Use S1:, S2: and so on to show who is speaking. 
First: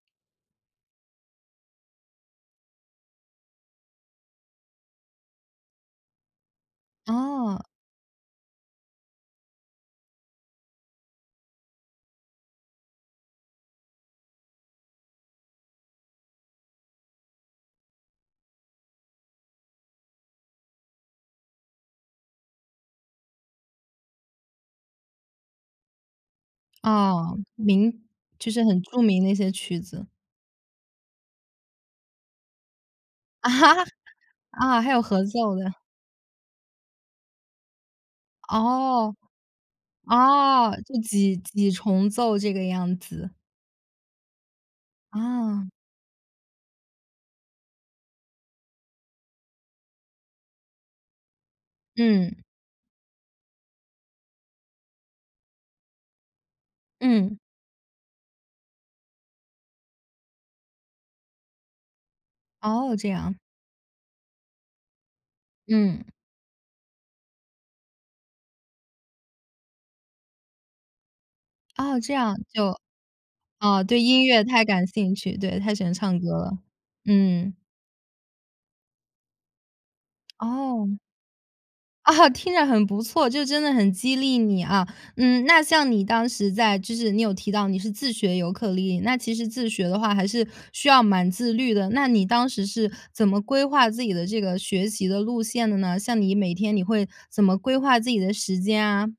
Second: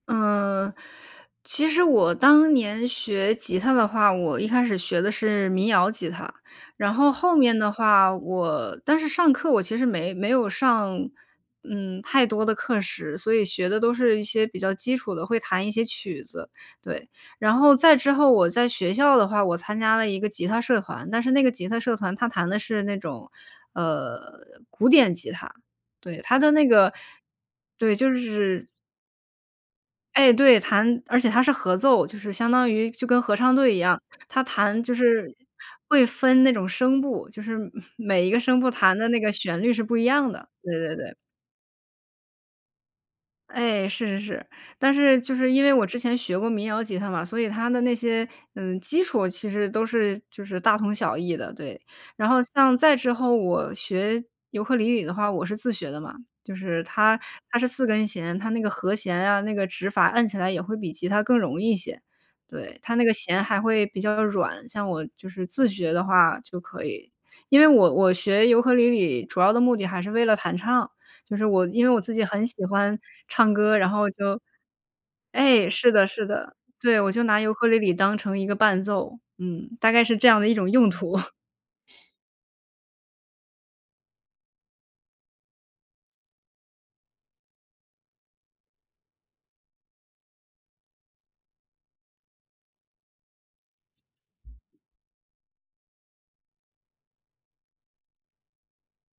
S1: 嗯，其实我当年学吉他的话，我一开始学的是民谣吉他。然后后面
S2: 哦。
S1: 的话，我但是上课，我其实没没有上，嗯，太多的课时，所以学的都是一些比较基础的，会弹一些曲子，对。然后再之后我在学校的话，我参加了一个吉他社团。但是那个吉他社团，它弹的是那种，呃，古典吉他，对，它的那个
S2: 哦，
S1: 对，
S2: 名
S1: 就
S2: 就是
S1: 是
S2: 很著名的一些曲子。
S1: 哎，对，弹而且它是合奏，就是相当于就跟合
S2: 啊！
S1: 唱队一样。它弹
S2: 啊，还
S1: 就
S2: 有合
S1: 是
S2: 奏的。
S1: 会分那种声部，就是每每一个声部弹的
S2: 哦。
S1: 那个旋律是不一样的，
S2: 啊，
S1: 对
S2: 这
S1: 对对。
S2: 几几重奏这个样子。
S1: 哎，是是是。但是就是因
S2: 啊。
S1: 为我之前学过民谣吉他嘛，所以它的那些，嗯，基础其实都是就是大同小异的，对。然后
S2: 嗯。
S1: 像再之后我学尤克里里的话，我是自学的嘛。就是它
S2: 嗯。
S1: 它是4根弦，它那个和弦啊，那个指法按起来也会比吉他更容易一些。对，它
S2: 哦，
S1: 那
S2: 这
S1: 个
S2: 样。
S1: 弦还会比较软，像我就是自学的
S2: 嗯。
S1: 话就可以。因为我我学尤克里里主要的目的还是为了弹唱，就是我因为
S2: 哦，
S1: 我自
S2: 这
S1: 己
S2: 样
S1: 很喜
S2: 就
S1: 欢唱歌，
S2: 哦，
S1: 然
S2: 对
S1: 后
S2: 音
S1: 就
S2: 乐太感兴趣，对，
S1: 哎，
S2: 太喜
S1: 是
S2: 欢
S1: 的
S2: 唱
S1: 是
S2: 歌
S1: 的。
S2: 了。
S1: 对，我就拿尤
S2: 嗯。
S1: 克里里当成一个伴奏，嗯，大概是这样的一种用
S2: 哦。
S1: 途。
S2: 啊！听着很不错，就真的很激励你啊。嗯，那像你当时在就是你有提到你是自学尤克里里，那其实自学的话还是需要蛮自律的。那你当时是怎么规划自己的这个学习的路线的呢？像你每天你会怎么规划自己的时间啊？